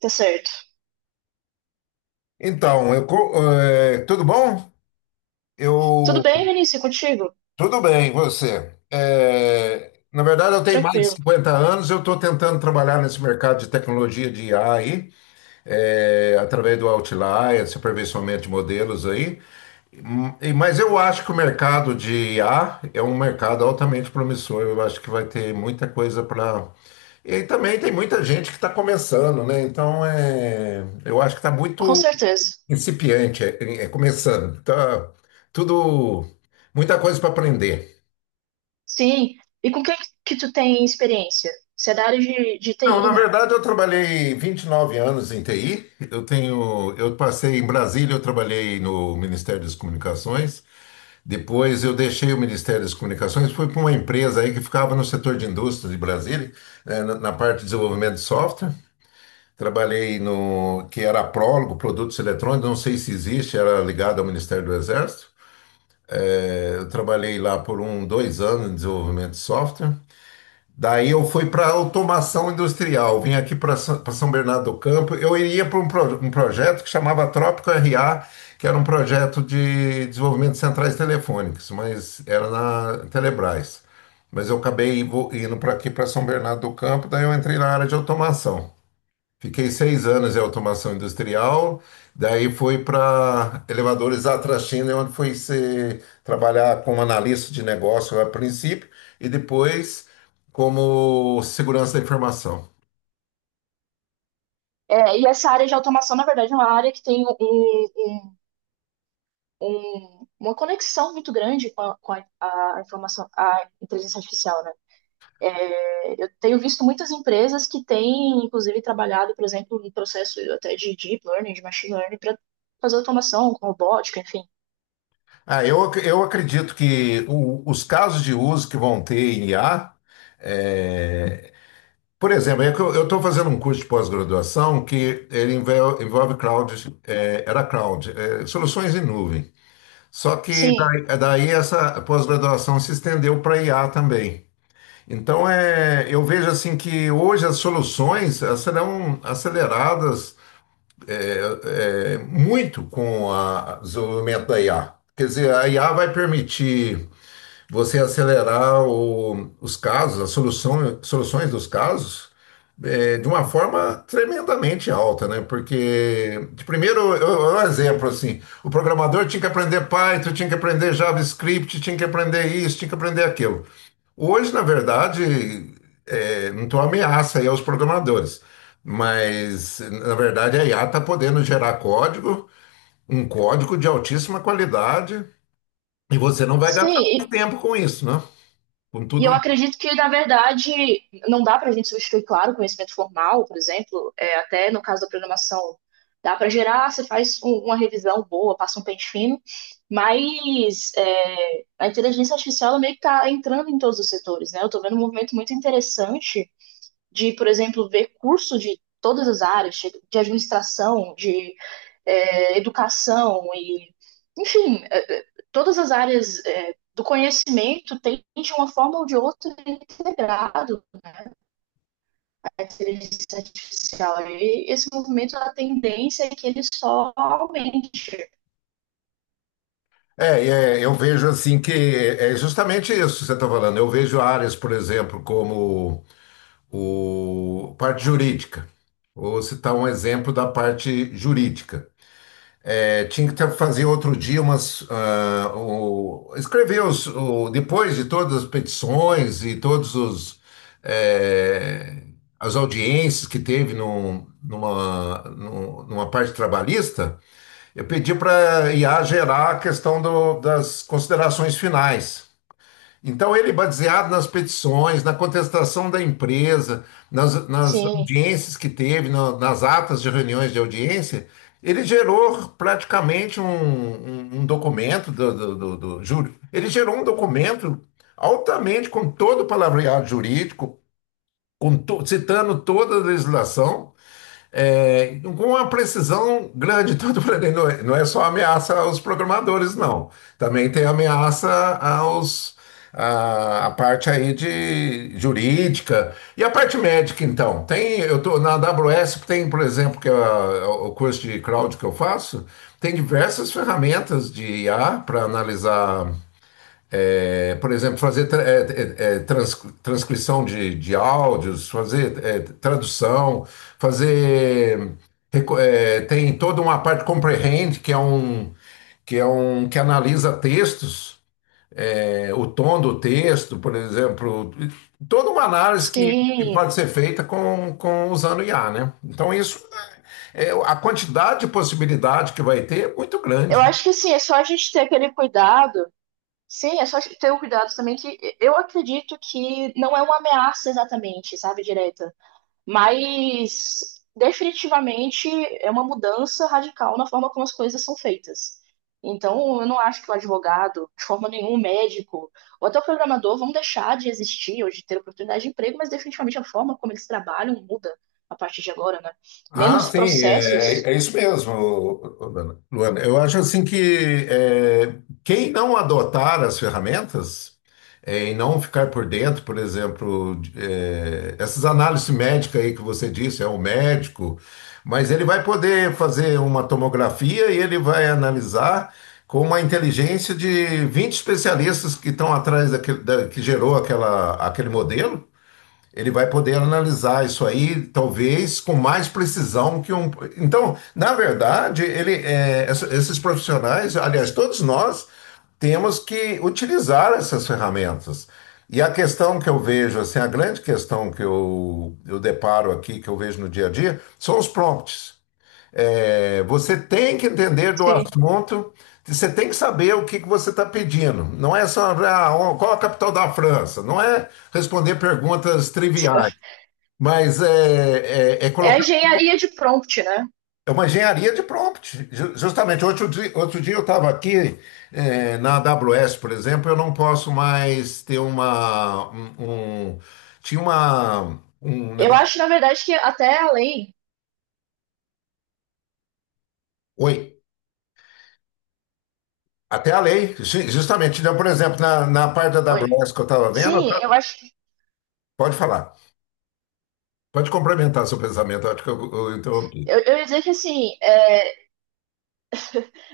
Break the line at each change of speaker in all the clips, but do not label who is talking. Tá certo.
Então, tudo bom?
Tudo
Eu,
bem, Vinícius, é contigo?
tudo bem, você? Na verdade, eu tenho mais de
Tranquilo.
50 anos, eu estou tentando trabalhar nesse mercado de tecnologia de IA aí, através do Outlier, esse aperfeiçoamento de modelos aí. Mas eu acho que o mercado de IA é um mercado altamente promissor, eu acho que vai ter muita coisa para. E também tem muita gente que está começando, né? Então, eu acho que está
Com
muito
certeza.
incipiente, começando. Tá tudo, muita coisa para aprender.
Sim. E com o que tu tem experiência? Você é da área de
Não,
TI,
na
né?
verdade, eu trabalhei 29 anos em TI. Eu tenho, eu passei em Brasília, eu trabalhei no Ministério das Comunicações. Depois eu deixei o Ministério das Comunicações, fui para uma empresa aí que ficava no setor de indústria de Brasília, né, na na parte de desenvolvimento de software. Trabalhei no que era a Prólogo, Produtos Eletrônicos, não sei se existe, era ligado ao Ministério do Exército. Eu trabalhei lá por um, 2 anos em desenvolvimento de software. Daí eu fui para automação industrial. Vim aqui para São Bernardo do Campo. Eu iria para um projeto que chamava Trópico RA, que era um projeto de desenvolvimento de centrais telefônicas, mas era na Telebrás. Mas eu acabei indo para aqui para São Bernardo do Campo. Daí eu entrei na área de automação. Fiquei 6 anos em automação industrial, daí fui para elevadores Atrachina, onde fui ser, trabalhar como analista de negócio a princípio e depois como segurança da informação.
É, e essa área de automação, na verdade, é uma área que tem uma conexão muito grande com a informação, a inteligência artificial, né? Eu tenho visto muitas empresas que têm, inclusive, trabalhado, por exemplo, no processo até de deep learning, de machine learning, para fazer automação com robótica, enfim.
Ah, eu acredito que os casos de uso que vão ter em IA, é, por exemplo, é que eu estou fazendo um curso de pós-graduação que ele envolve, cloud, era cloud, soluções em nuvem. Só que
Sim,
daí, daí essa pós-graduação se estendeu para IA também. Então, eu vejo assim que hoje as soluções elas serão aceleradas muito com o desenvolvimento da IA. Quer dizer, a IA vai permitir você acelerar os casos, as soluções dos casos, de uma forma tremendamente alta, né? Porque, de primeiro, um exemplo assim, o programador tinha que aprender Python, tinha que aprender JavaScript, tinha que aprender isso, tinha que aprender aquilo. Hoje, na verdade, não estou ameaça aí aos programadores, mas na verdade a IA está podendo gerar código, um código de altíssima qualidade, e você não vai gastar
sim.
mais tempo com isso, né? Com
E
tudo
eu
isso.
acredito que, na verdade, não dá para a gente substituir, claro, o conhecimento formal, por exemplo, até no caso da programação, dá para gerar, você faz uma revisão boa, passa um pente fino, mas a inteligência artificial ela meio que está entrando em todos os setores, né? Eu estou vendo um movimento muito interessante de, por exemplo, ver curso de todas as áreas, de administração, de educação e, enfim, todas as áreas do conhecimento têm de uma forma ou de outra integrado a inteligência artificial. E esse movimento, a tendência é que ele só aumente.
É, eu vejo assim que justamente isso que você está falando. Eu vejo áreas, por exemplo, como o parte jurídica. Vou citar um exemplo da parte jurídica. Tinha que ter, fazer outro dia umas. Escrever os, depois de todas as petições e todos os. eh, as audiências que teve numa parte trabalhista. Eu pedi para a IA gerar a questão das considerações finais. Então, ele, baseado nas petições, na contestação da empresa, nas
Sim,
audiências que teve, nas atas de reuniões de audiência, ele gerou praticamente um documento do júri. Ele gerou um documento altamente com todo o palavreado jurídico, com citando toda a legislação, com uma precisão grande. Então, eu falei, não é, não é só ameaça aos programadores, não. Também tem ameaça aos, a parte aí de jurídica. E a parte médica, então? Tem, eu tô na AWS, tem, por exemplo, que é o curso de cloud que eu faço, tem diversas ferramentas de IA para analisar por exemplo, fazer transcrição de áudios, fazer tradução, fazer. Tem toda uma parte comprehend, que é um que, que analisa textos, o tom do texto, por exemplo. Toda uma análise que
sim.
pode ser feita com usando IA, né? Então, isso, a quantidade de possibilidade que vai ter é muito
Eu
grande.
acho que assim, é só a gente ter aquele cuidado. Sim, é só ter o cuidado também que eu acredito que não é uma ameaça exatamente, sabe, direta. Mas definitivamente é uma mudança radical na forma como as coisas são feitas. Então, eu não acho que o advogado, de forma nenhuma, o médico, ou até o programador vão deixar de existir ou de ter oportunidade de emprego, mas definitivamente a forma como eles trabalham muda a partir de agora, né?
Ah,
Menos
sim, é
processos.
isso mesmo, Luana. Luana, eu acho assim que quem não adotar as ferramentas e não ficar por dentro, por exemplo, essas análises médicas aí que você disse, é o médico, mas ele vai poder fazer uma tomografia e ele vai analisar com uma inteligência de 20 especialistas que estão atrás daquele, que gerou aquela, aquele modelo. Ele vai poder analisar isso aí, talvez, com mais precisão que um. Então, na verdade, esses profissionais, aliás, todos nós, temos que utilizar essas ferramentas. E a questão que eu vejo, assim, a grande questão que eu deparo aqui, que eu vejo no dia a dia, são os prompts. Você tem que entender do
Sim.
assunto, você tem que saber o que, que você está pedindo. Não é só ah, ó, qual a capital da França, não é responder perguntas triviais, mas
É a
colocar.
engenharia de prompt, né?
É uma engenharia de prompt. Justamente, outro dia eu estava aqui na AWS, por exemplo, eu não posso mais ter uma. Tinha um
Eu
negócio.
acho, na verdade, que até além.
Oi. Até a lei, justamente. Então, por exemplo, na parte da
Oi.
AWS que eu estava vendo,
Sim, eu
tá?
acho.
Pode falar. Pode complementar seu pensamento. Eu acho que eu interrompi.
Eu ia dizer que, assim, é,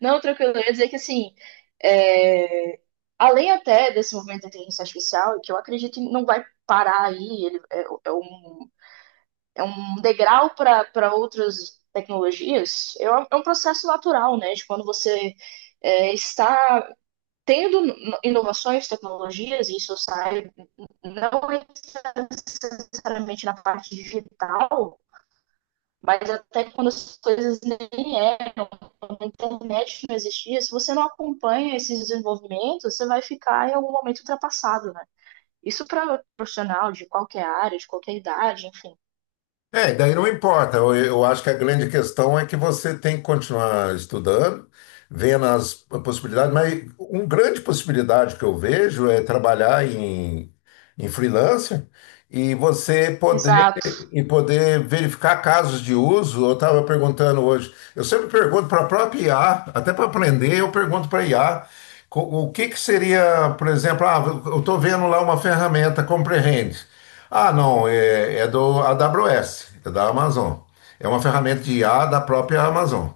não, tranquilo, eu ia dizer que assim, é, além até desse movimento da inteligência artificial, que eu acredito que não vai parar aí, ele é, é um degrau para outras tecnologias, é um processo natural, né? De quando você está tendo inovações, tecnologias, e isso sai não necessariamente na parte digital, mas até quando as coisas nem é a internet não existia, se você não acompanha esses desenvolvimentos, você vai ficar em algum momento ultrapassado, né? Isso para profissional de qualquer área, de qualquer idade, enfim.
Daí não importa. Eu acho que a grande questão é que você tem que continuar estudando, vendo as possibilidades, mas uma grande possibilidade que eu vejo é trabalhar em freelancer e você poder
Exato.
em poder verificar casos de uso, eu estava perguntando hoje. Eu sempre pergunto para a própria IA, até para aprender, eu pergunto para a IA o que que seria, por exemplo, ah, eu estou vendo lá uma ferramenta Comprehend. Ah, não, é do AWS, é da Amazon. É uma ferramenta de IA da própria Amazon.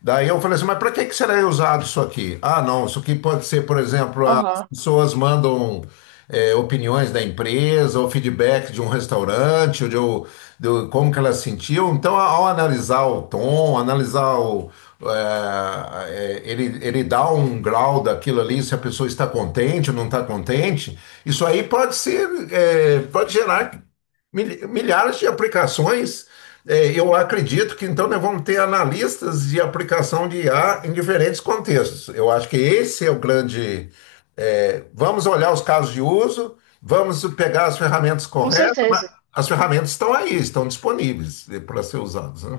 Daí eu falei assim, mas para que que será usado isso aqui? Ah, não, isso aqui pode ser, por exemplo,
Aham.
pessoas mandam opiniões da empresa, ou feedback de um restaurante, ou de como que elas sentiam. Então, ao analisar o tom, analisar o, é, é, ele dá um grau daquilo ali, se a pessoa está contente ou não está contente, isso aí pode ser, pode gerar milhares de aplicações. É, eu acredito que então nós vamos ter analistas de aplicação de IA em diferentes contextos. Eu acho que esse é o grande vamos olhar os casos de uso, vamos pegar as ferramentas
Com
corretas, mas
certeza.
as ferramentas estão aí, estão disponíveis né, para ser usadas, né?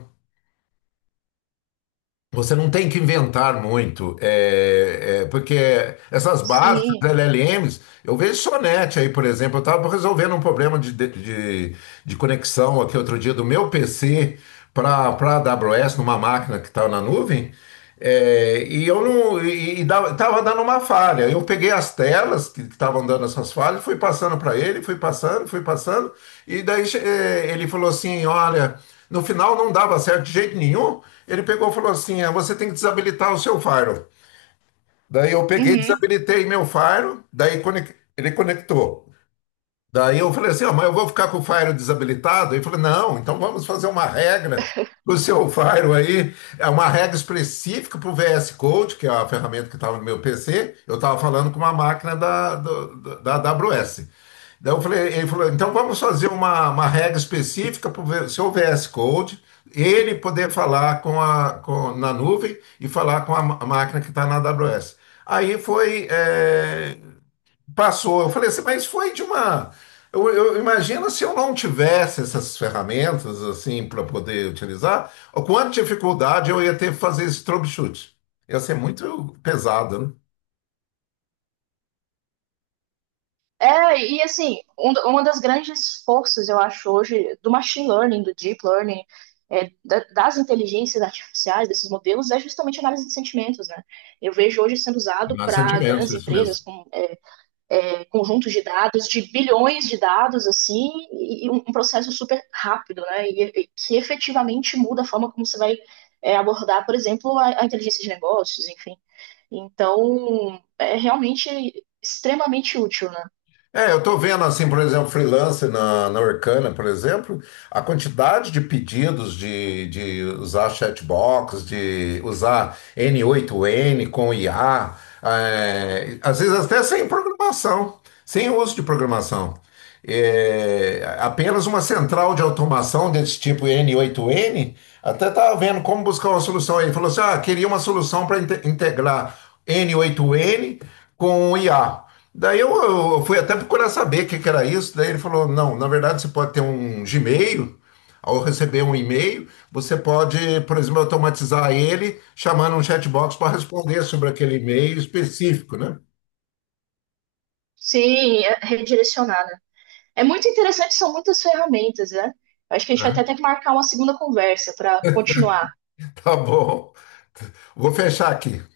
Você não tem que inventar muito, porque essas bases,
Sim.
LLMs, eu vejo Sonete aí, por exemplo, eu estava resolvendo um problema de conexão aqui outro dia do meu PC para a AWS, numa máquina que estava na nuvem, e eu não, tava dando uma falha. Eu peguei as telas que estavam dando essas falhas, fui passando para ele, fui passando, e daí ele falou assim, olha. No final não dava certo de jeito nenhum. Ele pegou e falou assim: "Ah, você tem que desabilitar o seu faro." Daí eu peguei,
Uhum.
desabilitei meu faro, daí ele conectou. Daí eu falei assim, ó, mas eu vou ficar com o Fire desabilitado? Ele falou, não, então vamos fazer uma regra do seu Fire aí, é uma regra específica para o VS Code, que é a ferramenta que estava no meu PC, eu estava falando com uma máquina da AWS. Daí eu falei, ele falou, então vamos fazer uma regra específica para o seu VS Code, ele poder falar com na nuvem e falar com a máquina que está na AWS. Aí foi, passou. Eu falei assim, mas foi de uma. Eu imagino se eu não tivesse essas ferramentas assim para poder utilizar, o quanto de dificuldade eu ia ter que fazer esse troubleshoot. Ia ser muito pesado, né?
É, e assim, um, uma das grandes forças, eu acho, hoje, do machine learning, do deep learning, das inteligências artificiais, desses modelos, é justamente a análise de sentimentos, né? Eu vejo hoje sendo usado
Mas
para
sentimentos,
grandes
isso mesmo.
empresas com conjuntos de dados, de bilhões de dados, assim, e, um processo super rápido, né? E que efetivamente muda a forma como você vai abordar, por exemplo, a inteligência de negócios, enfim. Então, é realmente extremamente útil, né?
É, eu estou vendo assim, por exemplo, freelance na Orkana, por exemplo, a quantidade de pedidos de usar chatbox, de usar N8N com IA, às vezes até sem programação, sem uso de programação. É, apenas uma central de automação desse tipo N8N, até estava vendo como buscar uma solução aí. Falou assim: ah, queria uma solução para integrar N8N com o IA. Daí eu fui até procurar saber o que, que era isso. Daí ele falou: não, na verdade você pode ter um Gmail, ao receber um e-mail, você pode, por exemplo, automatizar ele chamando um chatbox para responder sobre aquele e-mail específico, né?
Se é, redirecionar, né? É muito interessante, são muitas ferramentas, né? Acho que a gente vai até
Aham.
ter que marcar uma segunda conversa para continuar
Tá bom, vou fechar aqui.